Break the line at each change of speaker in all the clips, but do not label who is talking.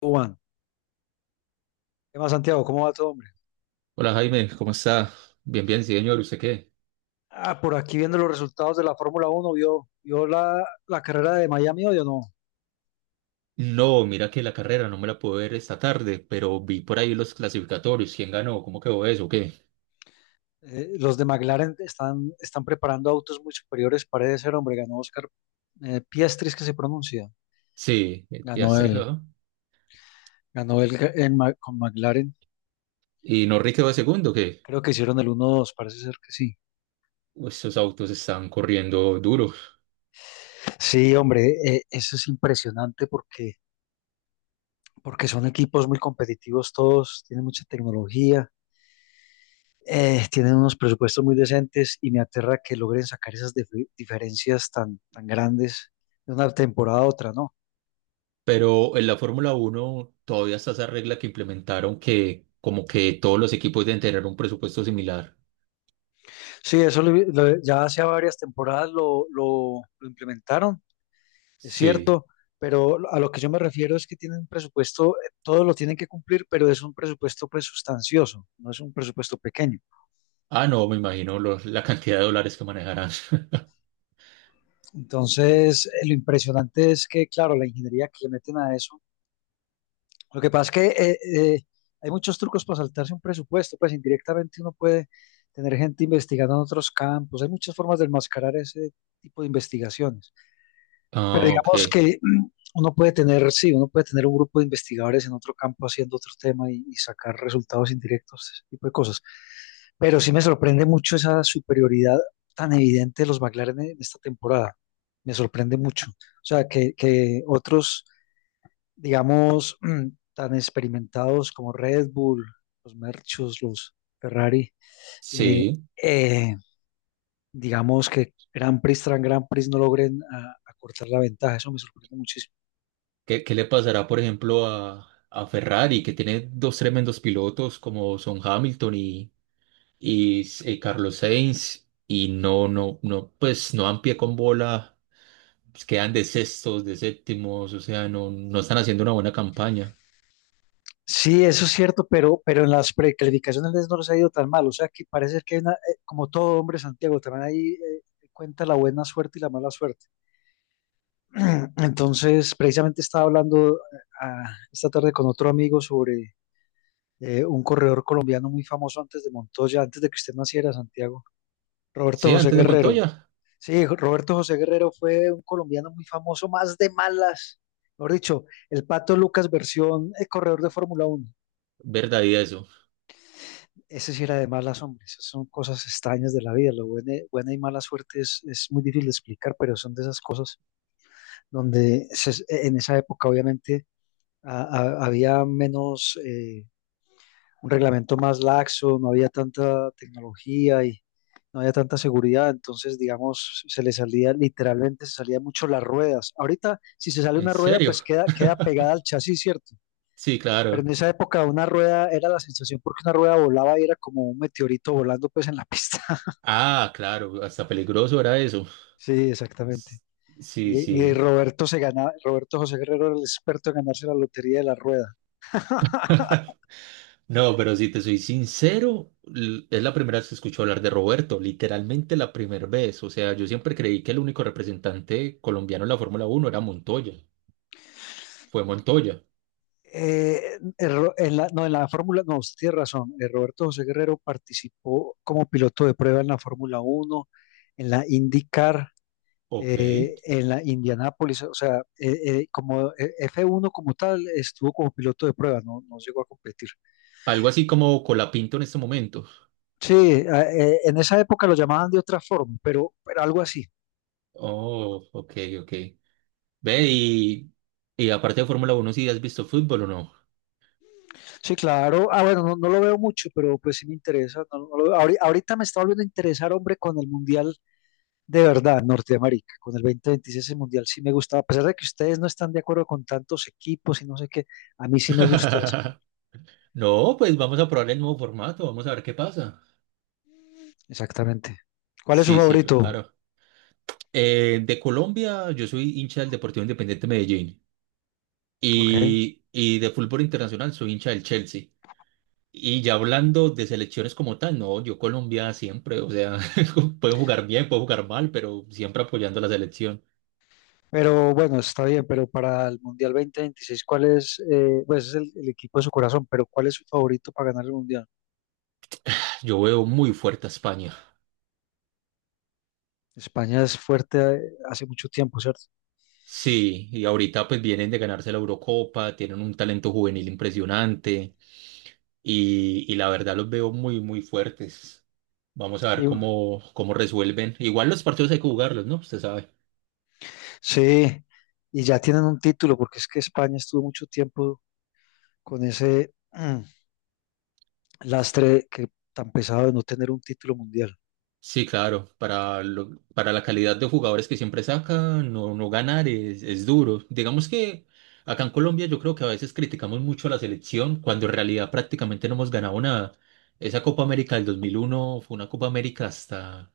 Juan, ¿qué más, Santiago? ¿Cómo va todo, hombre?
Hola Jaime, ¿cómo está? Bien, bien, sí, señor, ¿usted qué?
Ah, por aquí viendo los resultados de la Fórmula Uno, ¿vio la carrera de Miami hoy o no?
No, mira que la carrera no me la pude ver esta tarde, pero vi por ahí los clasificatorios, quién ganó, cómo quedó eso, ¿qué?
Los de McLaren están preparando autos muy superiores, parece ser, hombre. Ganó Oscar Piastri, es que se pronuncia.
Sí, el
Ganó
Piastre
él,
quedó.
ganó él con McLaren.
Y Norris quedó de segundo, ¿qué?
Creo que hicieron el 1-2, parece ser que sí.
Pues esos autos están corriendo duros.
Sí, hombre, eso es impresionante porque, porque son equipos muy competitivos todos, tienen mucha tecnología. Tienen unos presupuestos muy decentes y me aterra que logren sacar esas diferencias tan grandes de una temporada a otra, ¿no?
Pero en la Fórmula Uno todavía está esa regla que implementaron que como que todos los equipos deben tener un presupuesto similar.
Sí, eso ya hace varias temporadas lo implementaron, es
Sí.
cierto, pero a lo que yo me refiero es que tienen un presupuesto, todo lo tienen que cumplir, pero es un presupuesto pues sustancioso, no es un presupuesto pequeño.
Ah, no, me imagino la cantidad de dólares que manejarán.
Entonces, lo impresionante es que, claro, la ingeniería que le meten a eso. Lo que pasa es que eh, hay muchos trucos para saltarse un presupuesto, pues indirectamente uno puede tener gente investigando en otros campos, hay muchas formas de enmascarar ese tipo de investigaciones. Pero
Ah, ok.
digamos que uno puede tener, sí, uno puede tener un grupo de investigadores en otro campo haciendo otro tema y sacar resultados indirectos, ese tipo de cosas. Pero sí me sorprende mucho esa superioridad tan evidente de los McLaren en esta temporada. Me sorprende mucho. O sea, que otros digamos, tan experimentados como Red Bull, los Merchus, los Ferrari, eh,
Sí.
eh, digamos que Grand Prix tras Grand Prix no logren acortar la ventaja. Eso me sorprende muchísimo.
¿Qué, qué le pasará, por ejemplo, a Ferrari, que tiene dos tremendos pilotos como son Hamilton y, Carlos Sainz, y no, no, no, pues no dan pie con bola, pues, quedan de sextos, de séptimos, o sea, no, no están haciendo una buena campaña.
Sí, eso es cierto, pero en las precalificaciones no les ha ido tan mal. O sea, que parece que hay como todo hombre, Santiago, también ahí cuenta la buena suerte y la mala suerte. Entonces, precisamente estaba hablando esta tarde con otro amigo sobre un corredor colombiano muy famoso antes de Montoya, antes de que usted naciera, Santiago, Roberto
Sí,
José
antes de
Guerrero.
Montoya,
Sí, Roberto José Guerrero fue un colombiano muy famoso, más de malas. Mejor dicho, el Pato Lucas versión corredor de Fórmula Uno.
verdad y eso.
Ese sí era de malas, hombres. Son cosas extrañas de la vida. Lo buena, buena y mala suerte es muy difícil de explicar, pero son de esas cosas donde en esa época obviamente a- había menos un reglamento más laxo, no había tanta tecnología y no había tanta seguridad, entonces, digamos, se le salía, literalmente se salían mucho las ruedas. Ahorita, si se sale
¿En
una rueda,
serio?
pues queda pegada al chasis, ¿cierto?
Sí,
Pero en
claro.
esa época una rueda era la sensación porque una rueda volaba y era como un meteorito volando pues en la pista.
Ah, claro, hasta peligroso era eso.
Sí, exactamente.
S- Sí,
Y
sí.
Roberto se ganaba, Roberto José Guerrero era el experto en ganarse la lotería de la rueda.
No, pero si te soy sincero, es la primera vez que escucho hablar de Roberto, literalmente la primera vez. O sea, yo siempre creí que el único representante colombiano en la Fórmula Uno era Montoya. Fue Montoya.
En la, no, en la Fórmula, no, usted tiene razón. Roberto José Guerrero participó como piloto de prueba en la Fórmula Uno en la IndyCar,
Ok.
en la Indianápolis, o sea, como f uno como tal, estuvo como piloto de prueba, no, no llegó a competir.
Algo así como Colapinto en este momento.
Sí, en esa época lo llamaban de otra forma, pero algo así.
Oh, ok, ok. Ve, y aparte de Fórmula Uno, ¿si has visto fútbol o no?
Sí, claro. Ah, bueno, no, no lo veo mucho, pero pues sí me interesa. No- no lo veo. Ahorita, me está volviendo a interesar, hombre, con el Mundial de verdad, Norteamérica, con el 2026 el Mundial sí me gustaba, a pesar de que ustedes no están de acuerdo con tantos equipos y no sé qué, a mí sí me gusta ese Mundial.
No, pues vamos a probar el nuevo formato, vamos a ver qué pasa.
Exactamente. ¿Cuál es su
Sí, sí,
favorito?
claro. De Colombia, yo soy hincha del Deportivo Independiente Medellín.
Ok.
Y, y de fútbol internacional soy hincha del Chelsea. Y ya hablando de selecciones como tal, no, yo Colombia siempre, o sea, puedo jugar bien, puedo jugar mal, pero siempre apoyando a la selección.
Pero bueno, está bien, pero para el Mundial 2026, ¿cuál es? Pues es el equipo de su corazón, pero ¿cuál es su favorito para ganar el Mundial?
Yo veo muy fuerte a España.
España es fuerte hace mucho tiempo, ¿cierto?
Sí, y ahorita pues vienen de ganarse la Eurocopa, tienen un talento juvenil impresionante y la verdad los veo muy, muy fuertes. Vamos a ver
Y,
cómo, cómo resuelven. Igual los partidos hay que jugarlos, ¿no? Usted sabe.
sí, y ya tienen un título, porque es que España estuvo mucho tiempo con ese, lastre, que tan pesado de no tener un título mundial.
Sí, claro, para, para la calidad de jugadores que siempre saca, no, no ganar es duro. Digamos que acá en Colombia yo creo que a veces criticamos mucho a la selección cuando en realidad prácticamente no hemos ganado nada. Esa Copa América del 2001 fue una Copa América hasta,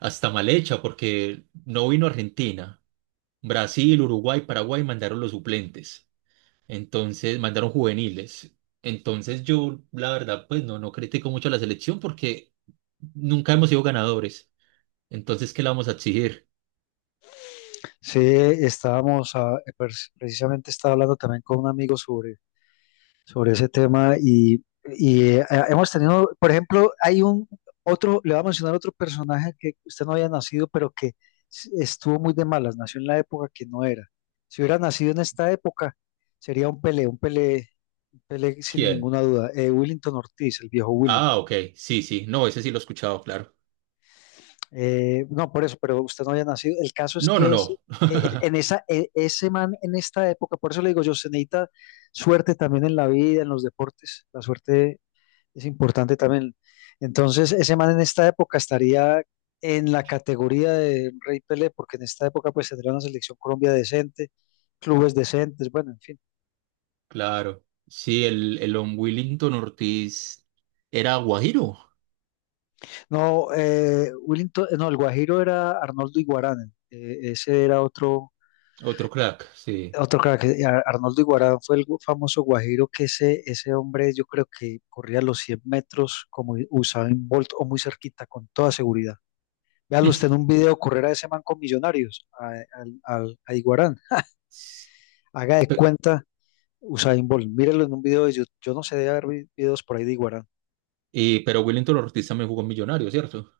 hasta mal hecha porque no vino Argentina. Brasil, Uruguay, Paraguay mandaron los suplentes, entonces mandaron juveniles. Entonces yo, la verdad, pues no, no critico mucho a la selección porque nunca hemos sido ganadores. Entonces, ¿qué le vamos a exigir?
Sí, estábamos, precisamente estaba hablando también con un amigo sobre, sobre ese tema y, hemos tenido, por ejemplo, hay un otro, le voy a mencionar otro personaje que usted no había nacido, pero que estuvo muy de malas, nació en la época que no era. Si hubiera nacido en esta época, sería un Pelé, un Pelé, un Pelé sin
¿Quién?
ninguna duda. Willington Ortiz, el viejo Willy.
Ah, ok. Sí, sí. No, ese sí lo he escuchado, claro.
No, por eso, pero usted no había nacido. El caso es
No, no,
que ese,
no.
eh, en esa, eh, ese man en esta época, por eso le digo yo, se necesita suerte también en la vida, en los deportes. La suerte es importante también. Entonces, ese man en esta época estaría en la categoría de Rey Pelé, porque en esta época pues tendría una selección Colombia decente, clubes decentes, bueno, en fin.
Claro. Sí, el Don Willington Ortiz era guajiro.
No, no, el Guajiro era Arnoldo Iguarán, ese era otro.
Otro crack, sí.
Otro crack, Arnoldo Iguarán fue el famoso guajiro que ese hombre yo creo que corría los 100 metros como Usain Bolt o muy cerquita, con toda seguridad. Véalo usted en un video correr a ese man con Millonarios, a Iguarán.
S-
Haga de
pe-
cuenta Usain Bolt, mírelo en un video de YouTube. Yo no sé, de haber videos por ahí de Iguarán.
y, pero Willington Ortiz también jugó en Millonario, ¿cierto?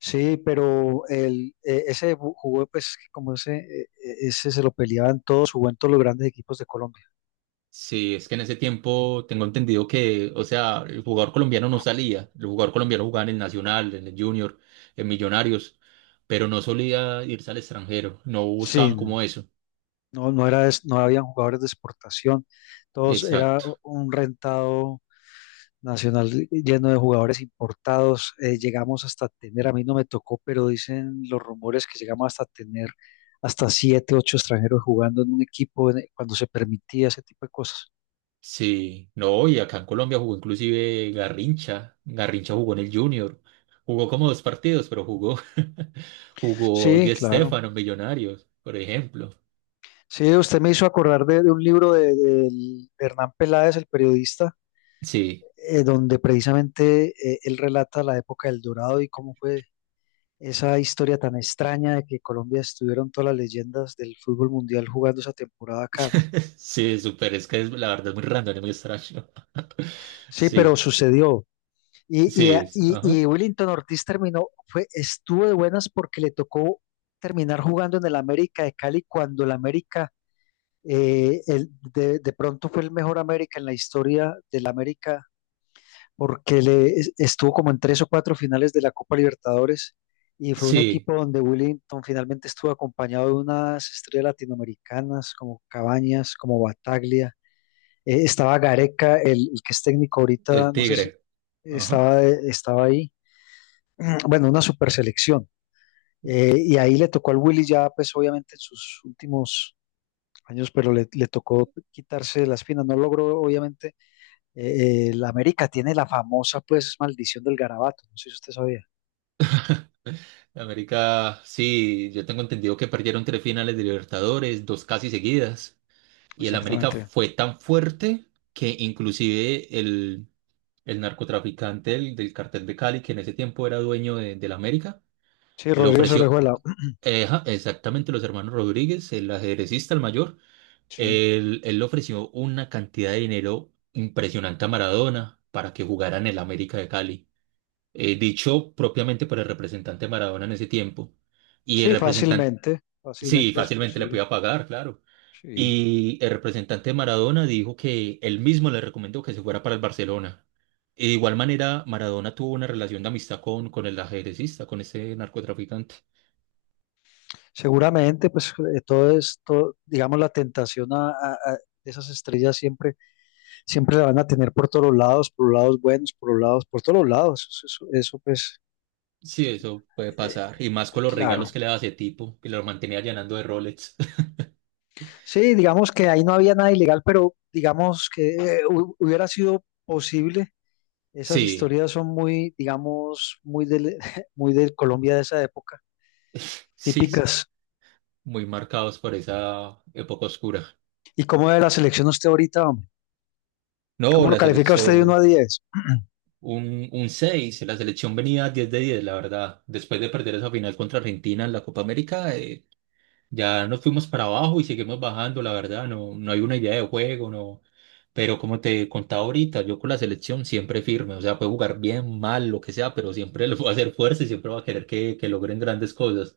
Sí, pero jugó, pues como ese se lo peleaban todos, jugó en todos los grandes equipos de Colombia.
Sí, es que en ese tiempo tengo entendido que, o sea, el jugador colombiano no salía. El jugador colombiano jugaba en el Nacional, en el Junior, en Millonarios, pero no solía irse al extranjero. No
Sí,
buscaban como eso.
no, no era, no habían jugadores de exportación, todos era
Exacto.
un rentado nacional lleno de jugadores importados. Llegamos hasta tener, a mí no me tocó, pero dicen los rumores que llegamos hasta tener hasta siete, ocho extranjeros jugando en un equipo cuando se permitía ese tipo de cosas.
Sí, no, y acá en Colombia jugó inclusive Garrincha. Garrincha jugó en el Junior. Jugó como dos partidos, pero jugó. Jugó
Sí,
Di
claro.
Stéfano en Millonarios, por ejemplo.
Sí, usted me hizo acordar de un libro de Hernán Peláez, el periodista,
Sí,
donde precisamente él relata la época del Dorado y cómo fue esa historia tan extraña de que Colombia estuvieron todas las leyendas del fútbol mundial jugando esa temporada acá, ¿no?
sí, súper. Es que es, la verdad es muy random, es muy extraño.
Sí, pero
Sí,
sucedió. Y, y,
sí,
eh,
ajá.
y, y Willington Ortiz terminó, fue, estuvo de buenas porque le tocó terminar jugando en el América de Cali cuando el América, de pronto fue el mejor América en la historia del América porque le estuvo como en tres o cuatro finales de la Copa Libertadores y fue un
Sí,
equipo donde Willington finalmente estuvo acompañado de unas estrellas latinoamericanas como Cabañas, como Bataglia. Estaba Gareca, el que es técnico ahorita,
el
no sé si
Tigre. Ajá.
estaba ahí. Bueno, una super selección. Y ahí le tocó al Willy ya, pues obviamente en sus últimos años, pero le tocó quitarse las espinas. No logró obviamente el América tiene la famosa, pues, maldición del garabato. No sé si usted sabía.
América, sí, yo tengo entendido que perdieron tres finales de Libertadores, dos casi seguidas. Y el América
Exactamente.
fue tan fuerte que inclusive el narcotraficante del, del cartel de Cali, que en ese tiempo era dueño de, del América,
Sí,
le
Rodrigo
ofreció,
Orejuela.
ja, exactamente los hermanos Rodríguez, el ajedrecista, el mayor,
Sí,
él le ofreció una cantidad de dinero impresionante a Maradona para que jugara en el América de Cali. Dicho propiamente por el representante de Maradona en ese tiempo. Y el
sí,
representante,
fácilmente.
sí,
Fácilmente es
fácilmente le
posible.
podía pagar, claro.
Sí.
Y el representante de Maradona dijo que él mismo le recomendó que se fuera para el Barcelona. Y de igual manera, Maradona tuvo una relación de amistad con el ajedrecista, con ese narcotraficante.
Seguramente, pues, todo es, todo, digamos, la tentación a esas estrellas siempre, siempre la van a tener por todos los lados, por los lados buenos, por los lados, por todos los lados. Eso, pues,
Sí, eso puede
eh,
pasar. Y más con los
claro.
regalos que le daba ese tipo, que lo mantenía llenando de Rolex.
Sí, digamos que ahí no había nada ilegal, pero digamos que hubiera sido posible. Esas
Sí,
historias son muy, digamos, muy del, muy del Colombia de esa época,
sí, sí.
típicas.
Muy marcados por esa época oscura.
¿Y cómo ve la selección usted ahorita, hombre?
No,
¿Cómo lo
la
califica usted de uno a
selección,
diez?
un 6. La selección venía 10 de 10, la verdad. Después de perder esa final contra Argentina en la Copa América, ya nos fuimos para abajo y seguimos bajando, la verdad, no, no hay una idea de juego, no. Pero como te contaba ahorita, yo con la selección siempre firme, o sea, puede jugar bien, mal, lo que sea, pero siempre le voy a hacer fuerza y siempre va a querer que logren grandes cosas.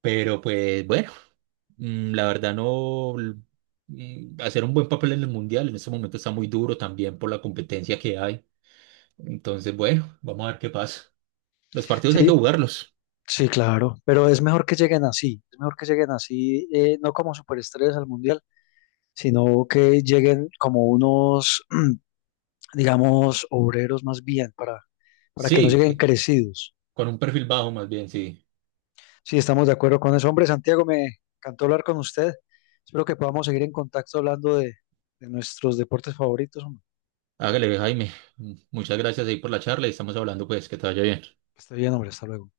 Pero pues bueno, mm, la verdad no, l- mm, hacer un buen papel en el Mundial en este momento está muy duro también por la competencia que hay. Entonces, bueno, vamos a ver qué pasa. Los partidos hay que
Sí,
jugarlos.
sí, claro, pero es mejor que lleguen así, es mejor que lleguen así, no como superestrellas al mundial, sino que lleguen como unos, digamos, obreros más bien, para que no
Sí,
lleguen crecidos.
con un perfil bajo más bien, sí.
Sí, estamos de acuerdo con eso. Hombre, Santiago, me encantó hablar con usted. Espero que podamos seguir en contacto hablando de nuestros deportes favoritos. Hombre.
Hágale, Jaime. Muchas gracias ahí por la charla y estamos hablando, pues, que te vaya bien.
Que esté bien, hombre. Hasta luego.